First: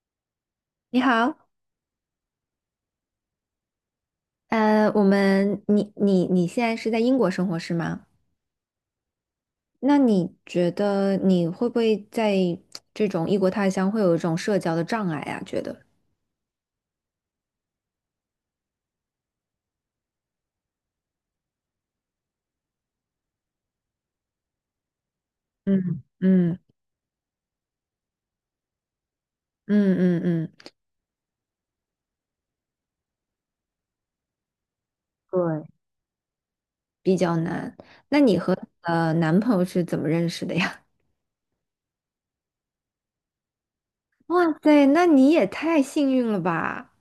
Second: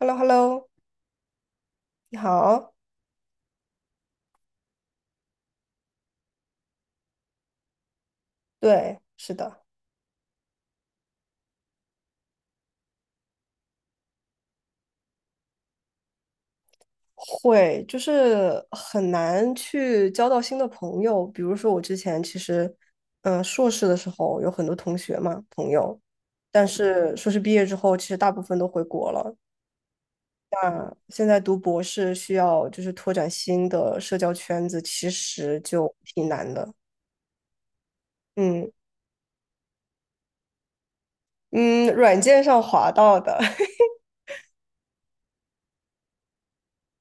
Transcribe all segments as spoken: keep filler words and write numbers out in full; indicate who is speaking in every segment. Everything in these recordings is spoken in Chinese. Speaker 1: h e l l o h e l l o
Speaker 2: 你好，
Speaker 1: 你好。
Speaker 2: 呃，我们你你你现在是在英国生活是吗？
Speaker 1: 对，是的，
Speaker 2: 那你觉得你会不会在这种异国他乡会有一种社交的障碍啊？觉得，
Speaker 1: 会，就是很难去交到新的朋友。比如说，我之前其实，嗯、硕士的时候有很多同学嘛，朋友，
Speaker 2: 嗯，嗯
Speaker 1: 但是硕士毕业之后，其实大部分都回国了。
Speaker 2: 嗯嗯嗯，
Speaker 1: 那现在读博士需要就是拓展新的社交圈子，其实
Speaker 2: 对，
Speaker 1: 就挺难的。
Speaker 2: 比较难。那你和
Speaker 1: 嗯
Speaker 2: 呃男朋友是怎么认识的呀？
Speaker 1: 嗯，软件上滑到的，
Speaker 2: 哇塞，那你也太幸运了吧！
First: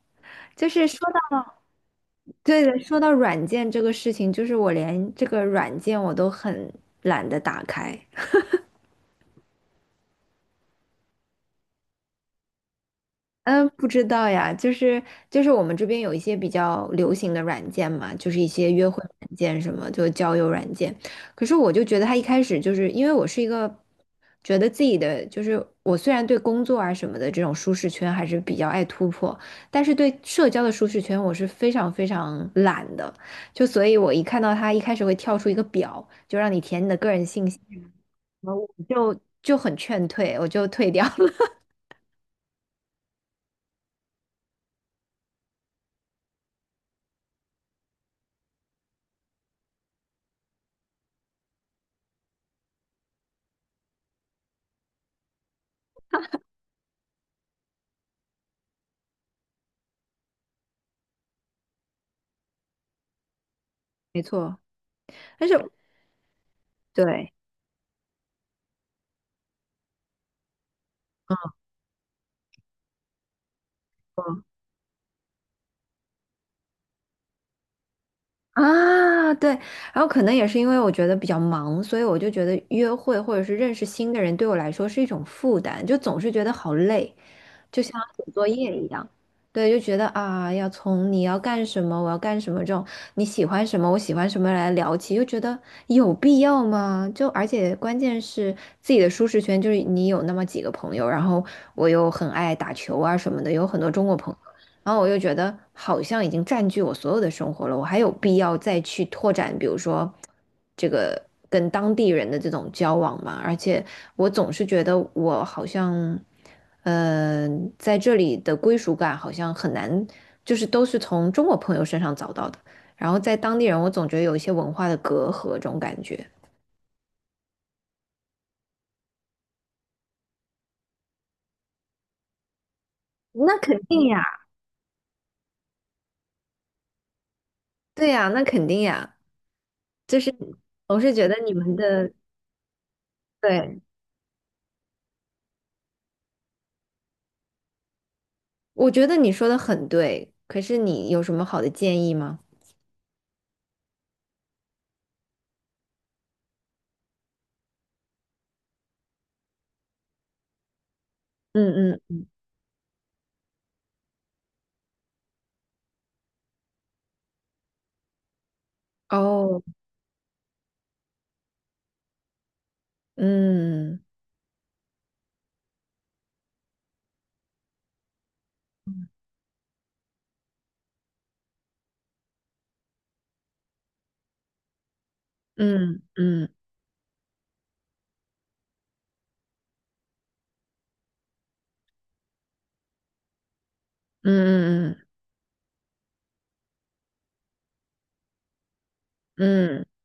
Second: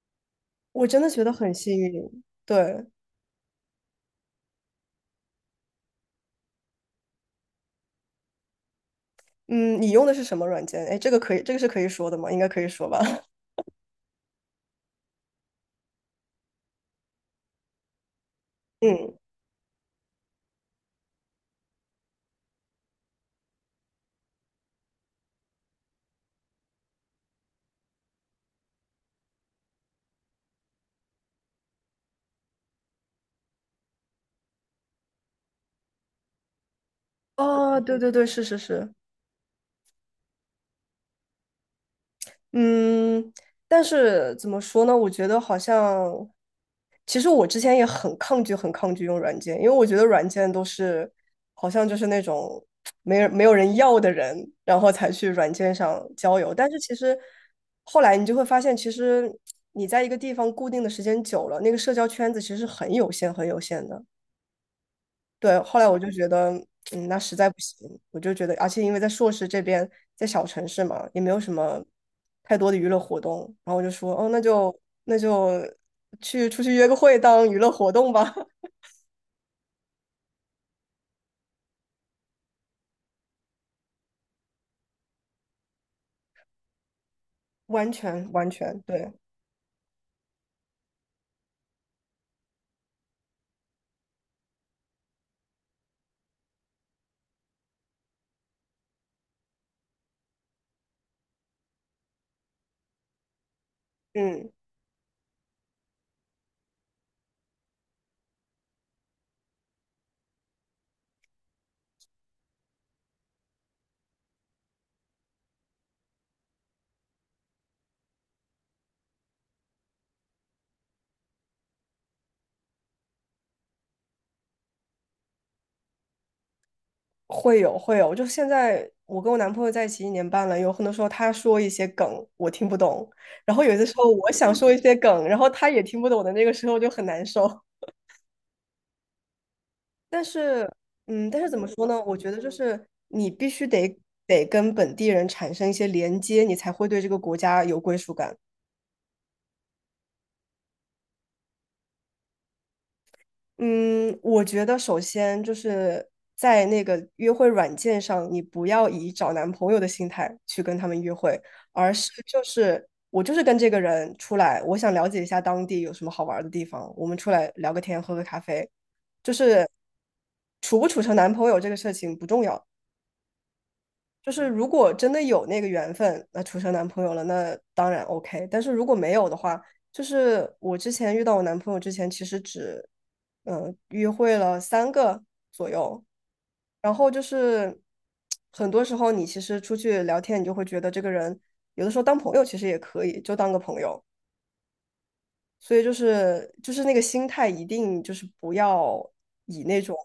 Speaker 2: 就 是
Speaker 1: 我
Speaker 2: 说
Speaker 1: 真的觉得很
Speaker 2: 到，
Speaker 1: 幸运。
Speaker 2: 对的，
Speaker 1: 对，
Speaker 2: 说到软件这个事情，就是我连这个软件我都很懒得打开。
Speaker 1: 嗯，你用的是什么软件？哎，这个可以，这个是可以说的吗？应该可以说吧。
Speaker 2: 嗯，不知道呀，就是就是我们这边有一些比较流行的软件嘛，就是一些约会
Speaker 1: 嗯，
Speaker 2: 软件什么，就交友软件。可是我就觉得他一开始就是因为我是一个觉得自己的就是我虽然对工作啊什么的这种舒适圈还是比较爱突破，但是对社交的舒适圈我是非常非常懒的，就所以我一看到他一开始会跳出一个表，就让你填你的个人信息，
Speaker 1: 哦，对对对，是
Speaker 2: 然
Speaker 1: 是
Speaker 2: 后我
Speaker 1: 是。
Speaker 2: 就就很劝退，我就退掉了。
Speaker 1: 嗯，但是怎么说呢？我觉得好像，其实我之前也很抗拒，很抗拒用软件，因为我觉得软件都是好像就是那种没人没有人要的人，然后才去软件上交友。但是其实后来你就会发现，其实你在一个地方固定的时间久了，那个社交圈子其实是很有限、很有限的。
Speaker 2: 没错，但是
Speaker 1: 对，后来我就觉得，嗯，那
Speaker 2: 对。
Speaker 1: 实在不行，我就觉得，而且因为在硕士这边，在小城市嘛，也没有什么太多的娱乐活动，然后我就说，哦，那
Speaker 2: 嗯
Speaker 1: 就那就去出去约个会当娱乐活动吧，
Speaker 2: 啊，对，然后可能也是因为我觉得比较忙，所以我就觉得约会或者是认识新的人对我来说是一种负担，就总是觉得好累，就
Speaker 1: 完
Speaker 2: 像写
Speaker 1: 全
Speaker 2: 作
Speaker 1: 完
Speaker 2: 业
Speaker 1: 全
Speaker 2: 一样。
Speaker 1: 对，
Speaker 2: 对，就觉得啊，要从你要干什么，我要干什么这种你喜欢什么，我喜欢什么来聊起，就觉得有必要吗？就而且关键是自己的舒适圈，就是你有那么几个朋友，然后我又很爱打球啊什么的，有很多中国朋
Speaker 1: 嗯，
Speaker 2: 友。然后我又觉得好像已经占据我所有的生活了，我还有必要再去拓展，比如说这个跟当地人的这种交往吗？而且我总是觉得我好像，嗯，在这里的归属感好像很难，就是都是从中国朋友身上找到的。然后在当地人，我总觉得有一些文化的隔阂，这种感觉。
Speaker 1: 会有会有，就现在我跟我男朋友在一起一年半了，有很多时候他说一些梗我听不懂，然
Speaker 2: 那
Speaker 1: 后有
Speaker 2: 肯
Speaker 1: 的时
Speaker 2: 定
Speaker 1: 候
Speaker 2: 呀。
Speaker 1: 我想说一些梗，然后他也听不懂的那个时候就很难受。
Speaker 2: 对呀，那肯定呀，就
Speaker 1: 但
Speaker 2: 是
Speaker 1: 是，
Speaker 2: 我是觉
Speaker 1: 嗯，
Speaker 2: 得
Speaker 1: 但是
Speaker 2: 你
Speaker 1: 怎么
Speaker 2: 们
Speaker 1: 说呢？
Speaker 2: 的，
Speaker 1: 我觉得就是你必须
Speaker 2: 对，
Speaker 1: 得得跟本地人产生一些连接，你才会对这个国家有归属感。
Speaker 2: 我觉得你说的很对，可是你有什么好的建议吗？
Speaker 1: 嗯，我觉得首先就是在那个约会软件上，你不要以找男朋友的心态去跟他们约会，而
Speaker 2: 嗯
Speaker 1: 是
Speaker 2: 嗯，
Speaker 1: 就是我就是跟这个人出来，我想了解一下当地有什么好玩儿的地方，我们出来聊个天，喝个咖啡，就
Speaker 2: 哦，
Speaker 1: 是处不处成男朋友这个事情不重要，
Speaker 2: 嗯
Speaker 1: 就是如果真的有那个缘分，那处成男朋友了，那当然 OK。但是如果没有的话，就是我之前遇到我男朋友之前，其实只嗯、呃约会了三个左
Speaker 2: 嗯
Speaker 1: 右，
Speaker 2: 嗯
Speaker 1: 然后就是很多时候你其实出去聊天，你就会觉得这个人有的时候当朋友其实也可以，就当个朋友。
Speaker 2: 嗯嗯
Speaker 1: 所以就是就是那个心态一定就是不要以那
Speaker 2: 嗯
Speaker 1: 种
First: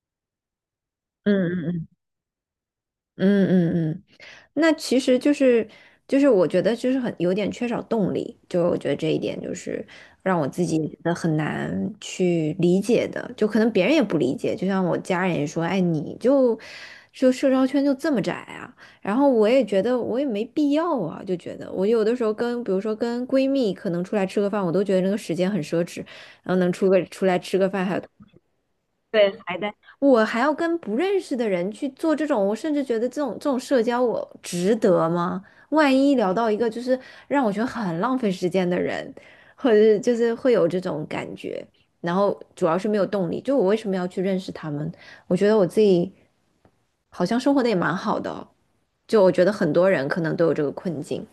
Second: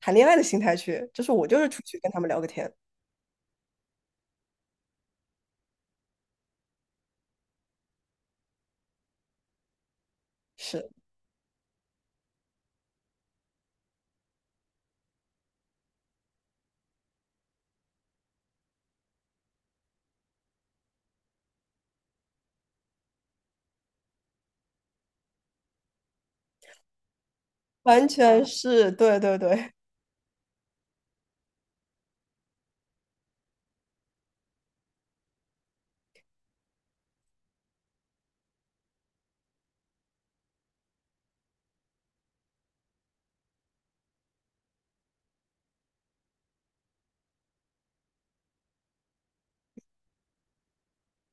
Speaker 1: 谈恋爱的心态去，就是我就
Speaker 2: 嗯
Speaker 1: 是出
Speaker 2: 嗯
Speaker 1: 去跟他们聊个天，
Speaker 2: 嗯嗯嗯嗯嗯嗯嗯那其实就是就是我觉得就是很有点缺少动力，就我觉得这一点就是让我自己
Speaker 1: 是。
Speaker 2: 觉得很难去理解的，就可能别人也不理解，就像我家人也说，哎，你就就社交圈就这么窄啊，然后我也觉得我也没必要啊，就觉得我有的时候跟比如说跟闺蜜可能出来吃个饭，我都觉得那个时间很奢侈，然后能出个出来吃个饭还
Speaker 1: 完全是，对
Speaker 2: 对，
Speaker 1: 对
Speaker 2: 还
Speaker 1: 对。
Speaker 2: 在，我还要跟不认识的人去做这种，我甚至觉得这种这种社交，我值得吗？万一聊到一个就是让我觉得很浪费时间的人，或者是就是会有这种感觉，然后主要是没有动力，就我为什么要去认识他们？我觉得我自己好像生活的也蛮好的哦，就我觉得很多人可能都有这个困境。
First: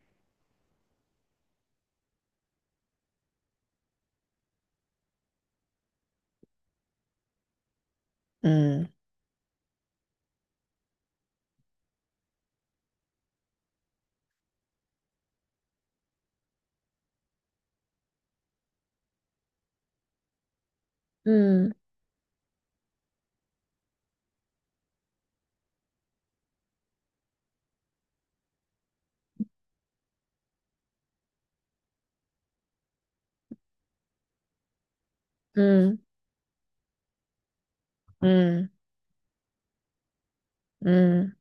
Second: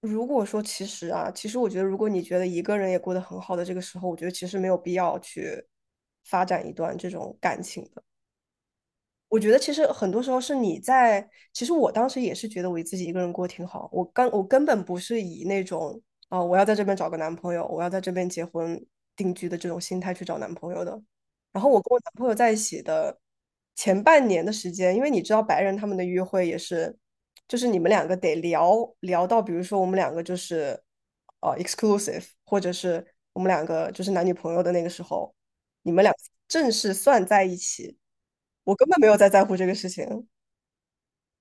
Speaker 1: 如果说其实啊，其实我觉得，如果你觉得一个人也过得很好的这个时候，我觉得其实没有必要去发展一段这种感情的。
Speaker 2: 嗯
Speaker 1: 我觉得其实很多时候是你在，其实我当时也是觉得我自己一个人过挺好，我刚我根本不是以那种啊、我要在这边找个男朋友，我要在这边结婚定居的这种心态去找男朋友的。然后
Speaker 2: 嗯
Speaker 1: 我跟我男朋友在一起的前半年的时间，因为你知道白人他们的约会也是，就是你们两个得聊聊到，比如说我们两个就是呃 exclusive，或者是我们两个就是男女朋友的那个时候。你
Speaker 2: 嗯
Speaker 1: 们俩正式算在一起，
Speaker 2: 嗯
Speaker 1: 我根本没有在在乎这个事情。
Speaker 2: 嗯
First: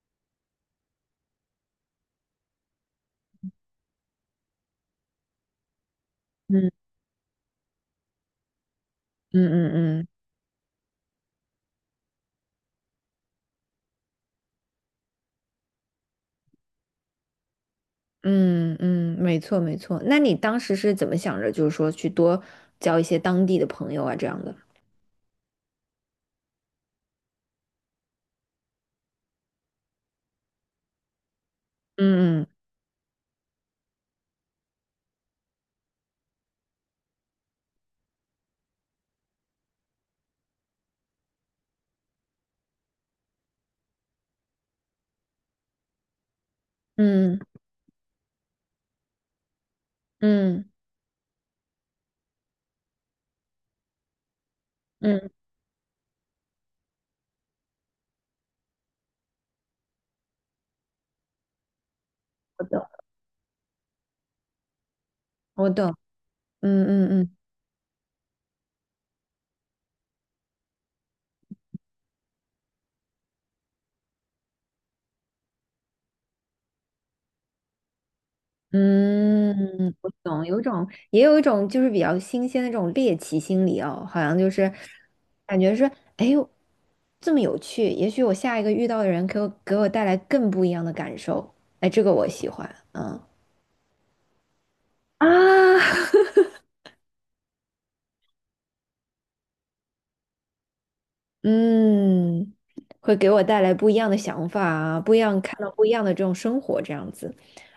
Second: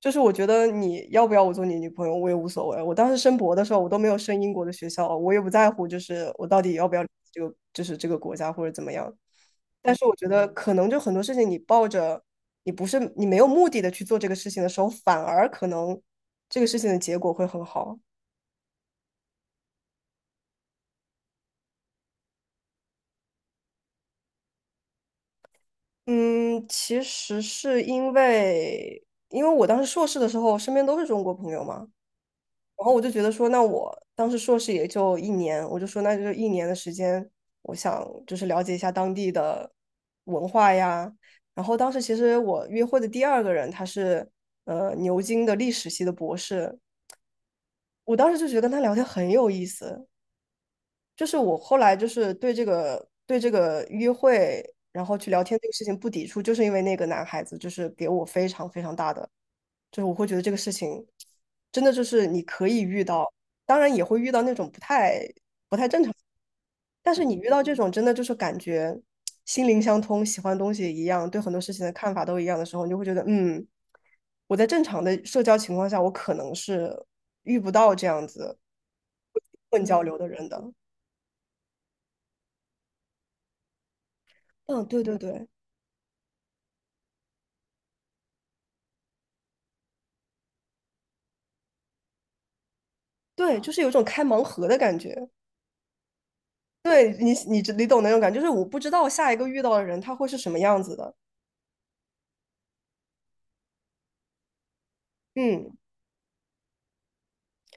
Speaker 1: 就是我觉得你要不要我做你女朋友，我也无所谓。我当时申博的时候，我都没有申英国的学校，我也不在乎，就是我
Speaker 2: 嗯
Speaker 1: 到
Speaker 2: 嗯
Speaker 1: 底要不要这个，就是这个国家或者怎么样。
Speaker 2: 嗯
Speaker 1: 但
Speaker 2: 嗯
Speaker 1: 是
Speaker 2: 嗯
Speaker 1: 我觉得，可能就很多事情，你抱着你不是你没有目的的去做这个事情的时候，反而可能这个事情的结果会很好。
Speaker 2: 嗯嗯，没错没错。那你当时是怎么想着，就是说去多交一些当地的朋友啊这样的？
Speaker 1: 嗯，其实是因为，因为我当时硕士的时候，身边都是中国朋友嘛，
Speaker 2: 嗯
Speaker 1: 然后我就觉得说，那我当时硕士也就一年，我就说那就一年的时间，我想就是了解一下当地的文化呀。然后当时其实我约会的第二个人，他是呃牛津的历史系的博士，
Speaker 2: 嗯
Speaker 1: 我当时就觉得跟他聊天很有意思。
Speaker 2: 嗯
Speaker 1: 就是我后来就是对这个对这个约会，然
Speaker 2: 嗯，
Speaker 1: 后
Speaker 2: 嗯，
Speaker 1: 去聊天这个事情不抵触，就是因为那个男孩子就是给我非常非常大的就是我会觉得这个事情真的就是你
Speaker 2: 我
Speaker 1: 可以
Speaker 2: 懂
Speaker 1: 遇到，当然也会遇到那种不太
Speaker 2: 我
Speaker 1: 不太
Speaker 2: 懂，
Speaker 1: 正常，
Speaker 2: 嗯
Speaker 1: 但是你
Speaker 2: 嗯
Speaker 1: 遇到这种真的就是感觉心灵相通，喜欢东西一样，对很多事情的看法都一样的时候，你就会觉得，嗯，我在正常的社交情况下，我可能是遇不到这样子
Speaker 2: 嗯
Speaker 1: 混
Speaker 2: 嗯，
Speaker 1: 交
Speaker 2: 我
Speaker 1: 流的
Speaker 2: 懂，
Speaker 1: 人
Speaker 2: 有一
Speaker 1: 的。
Speaker 2: 种也有一种就是比较新鲜的这种猎奇心理哦，好像就是
Speaker 1: 嗯，对对对
Speaker 2: 感觉是哎呦这么有趣，也许我下一个遇到的人给我给我带来更不一样的感受，哎，这个我喜欢，嗯
Speaker 1: 对，就是有一种开盲盒的感
Speaker 2: 啊。
Speaker 1: 觉。对你，你你懂那种感觉，就是我不知道下一个遇到的人他会是什么样子的。
Speaker 2: 嗯，会给我带来不一样的想法啊，不一样，看到
Speaker 1: 嗯，
Speaker 2: 不一样的这种生活这样子，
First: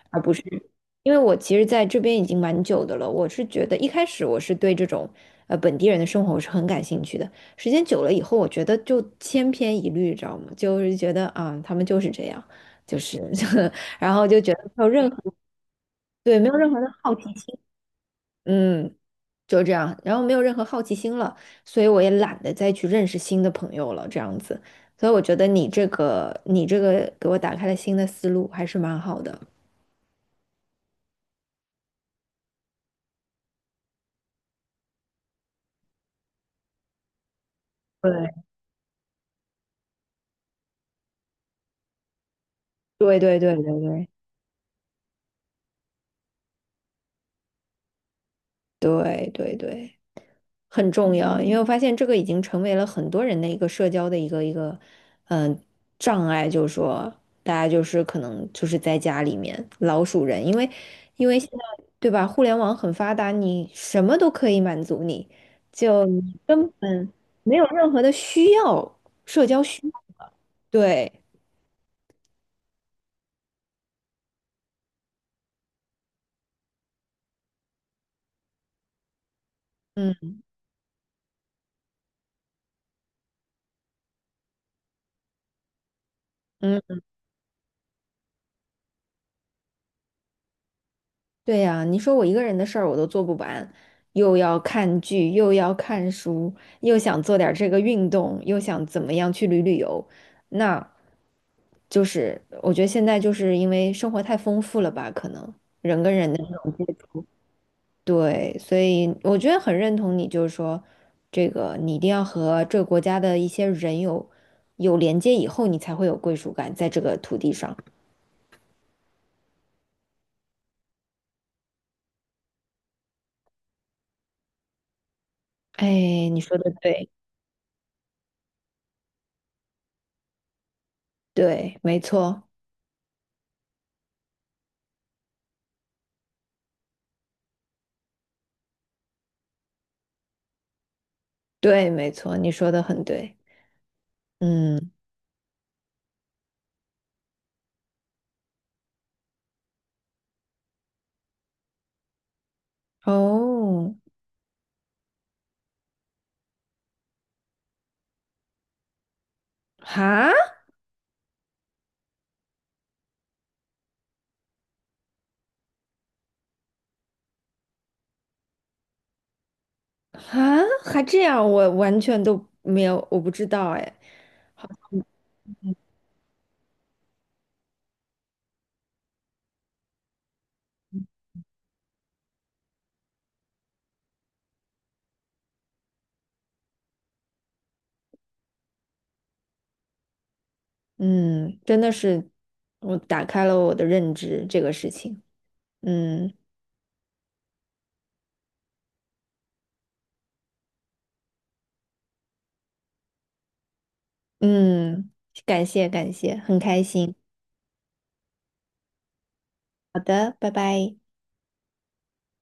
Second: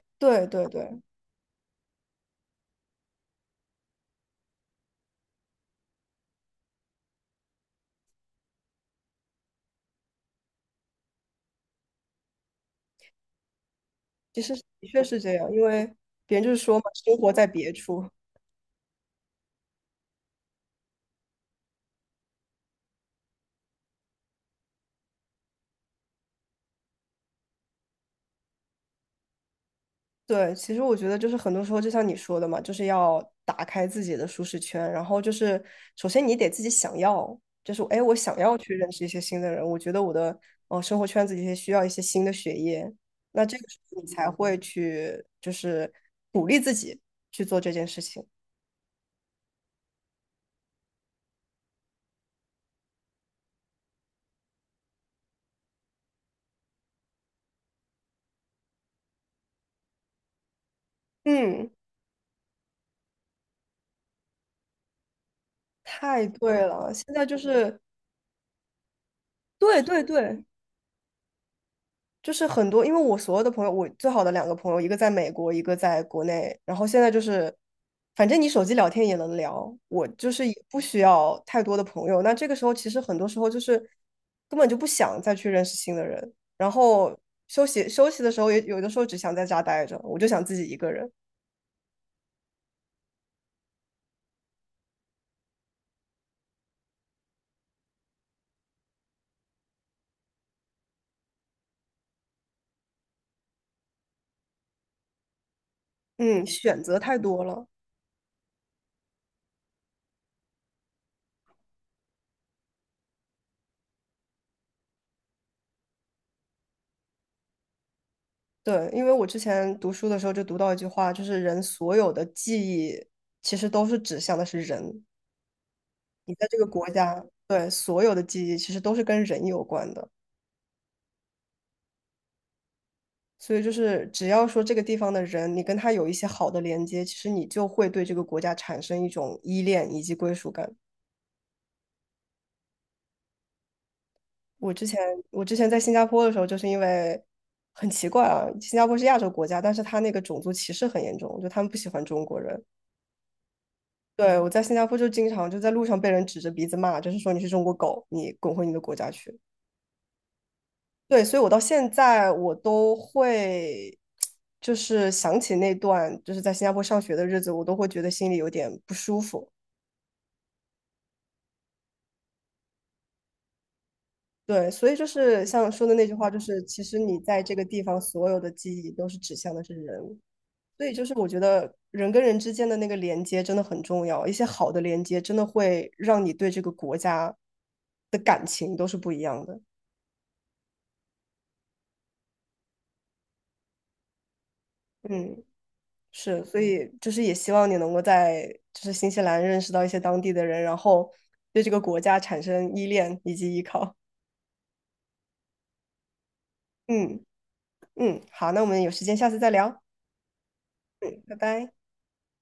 Speaker 2: 而不是
Speaker 1: 对对对，
Speaker 2: 因为我其实在这边已经蛮久的了，我是觉得一开始我是对这种呃本地人的生活我是很感兴趣的，时间久了以后，我觉得就千篇一律，知道吗？就是觉得啊，他们就是这样，就是 然后就
Speaker 1: 其
Speaker 2: 觉
Speaker 1: 实
Speaker 2: 得没有
Speaker 1: 的确
Speaker 2: 任
Speaker 1: 是
Speaker 2: 何
Speaker 1: 这样，因为
Speaker 2: 对，
Speaker 1: 别人
Speaker 2: 没
Speaker 1: 就
Speaker 2: 有
Speaker 1: 是
Speaker 2: 任
Speaker 1: 说
Speaker 2: 何
Speaker 1: 嘛，
Speaker 2: 的好
Speaker 1: 生
Speaker 2: 奇
Speaker 1: 活在
Speaker 2: 心，
Speaker 1: 别处。
Speaker 2: 嗯，就这样，然后没有任何好奇心了，所以我也懒得再去认识新的朋友了，这样子。所以我觉得你这个，你这个给我打开了新的思路，还是蛮好的。
Speaker 1: 对，其实我觉得就是很多时候，就像你说的嘛，就是要打开自己的舒适圈，然后就是首先你得自己想要，就是哎，诶我
Speaker 2: 对。
Speaker 1: 想要去认识一些新的人，我觉得我的呃生活圈子里面需要一些新的血液，
Speaker 2: 对对
Speaker 1: 那
Speaker 2: 对
Speaker 1: 这
Speaker 2: 对
Speaker 1: 个时候你
Speaker 2: 对
Speaker 1: 才会去就是鼓励自己去做这件事情。
Speaker 2: 对对对。很重要，因为我发现这个已经成为了很多人的一个社交的一个一个，嗯、障碍，就是说大家就是可能就是在家里面老鼠人，因为因为现
Speaker 1: 嗯，
Speaker 2: 在对吧，互联网很发达，你什么都可以满足你，就
Speaker 1: 太
Speaker 2: 你
Speaker 1: 对
Speaker 2: 根
Speaker 1: 了，现
Speaker 2: 本
Speaker 1: 在就
Speaker 2: 没有
Speaker 1: 是
Speaker 2: 任何的需要，社交需
Speaker 1: 对
Speaker 2: 要
Speaker 1: 对对，
Speaker 2: 对，
Speaker 1: 就是很多，因为我所有的朋友，我最好的两个朋友，一个在美国，一个在国内。然后现在就是，反正你手机聊天也能聊，我就
Speaker 2: 嗯
Speaker 1: 是也不需要太多的朋友。那这个时候，其实很多时候就是根本就不想再去认识新的人。然
Speaker 2: 嗯。
Speaker 1: 后休息休息的时候也，有的时候只想在家待着，我就想自己一个人。
Speaker 2: 对呀，你说我一个人的事儿我都做不完，又要看剧，又要看书，又想做点儿这个运动，又想怎么样去旅旅游，那就是我觉得现在就是因为生活太丰富了吧，可能人跟人的
Speaker 1: 嗯，选择太多了。
Speaker 2: 对，所以我觉得很认同你，就是说这个你一定要和这个国家的一些人有有连接以后，你才会有归属感在这个土地上。
Speaker 1: 对，因为我之前读书的时候就读到一句话，就是人所有的记忆其实都是指向的是人。
Speaker 2: 哎，
Speaker 1: 你
Speaker 2: 你
Speaker 1: 在
Speaker 2: 说
Speaker 1: 这个
Speaker 2: 的
Speaker 1: 国
Speaker 2: 对，
Speaker 1: 家，对，所有的记忆其实都是跟人有关的。
Speaker 2: 对，没错，
Speaker 1: 所以就是只要说这个地方的人，你跟他有一些好的连接，其实你就会对这个国家产生一种依恋以及归属感。
Speaker 2: 对，没错，你说的很对。
Speaker 1: 我之
Speaker 2: 嗯，
Speaker 1: 前我之前在新加坡的时候，就是因为很奇怪啊，新加坡是亚洲国家，但是他那个种族歧视很严重，就他们不喜欢中国人。
Speaker 2: 哦，
Speaker 1: 对，我在新加坡就经常就在路上被人指着鼻子骂，就是说你是中国狗，你滚回你的国家去。
Speaker 2: 哈
Speaker 1: 对，所以我到现在我都会，就是想起那段就是在新加坡上学的日子，我都会觉得心里有点不舒服。
Speaker 2: 哈，还这样，我完全都没有，我不知道哎。
Speaker 1: 对，所以就是像说的那句话，就是其实你在这个地方所有的记忆都是指向的是人，所以就是我觉得人跟人之间的那个连接真的很重要，一些好的连接真的会让你对这个国家的感情都是不一样的。
Speaker 2: 嗯，真的是，我打开了我的认知，这个事情。
Speaker 1: 嗯。
Speaker 2: 嗯
Speaker 1: 是，所以就是也希望你能够在就是新西兰认识到一些当地的人，然后对这个国家产生依恋以及依靠。
Speaker 2: 嗯，感谢感谢，很开心。
Speaker 1: 嗯嗯，好，那我们有时间下次再聊。
Speaker 2: 好的，拜拜。
Speaker 1: 嗯，拜拜。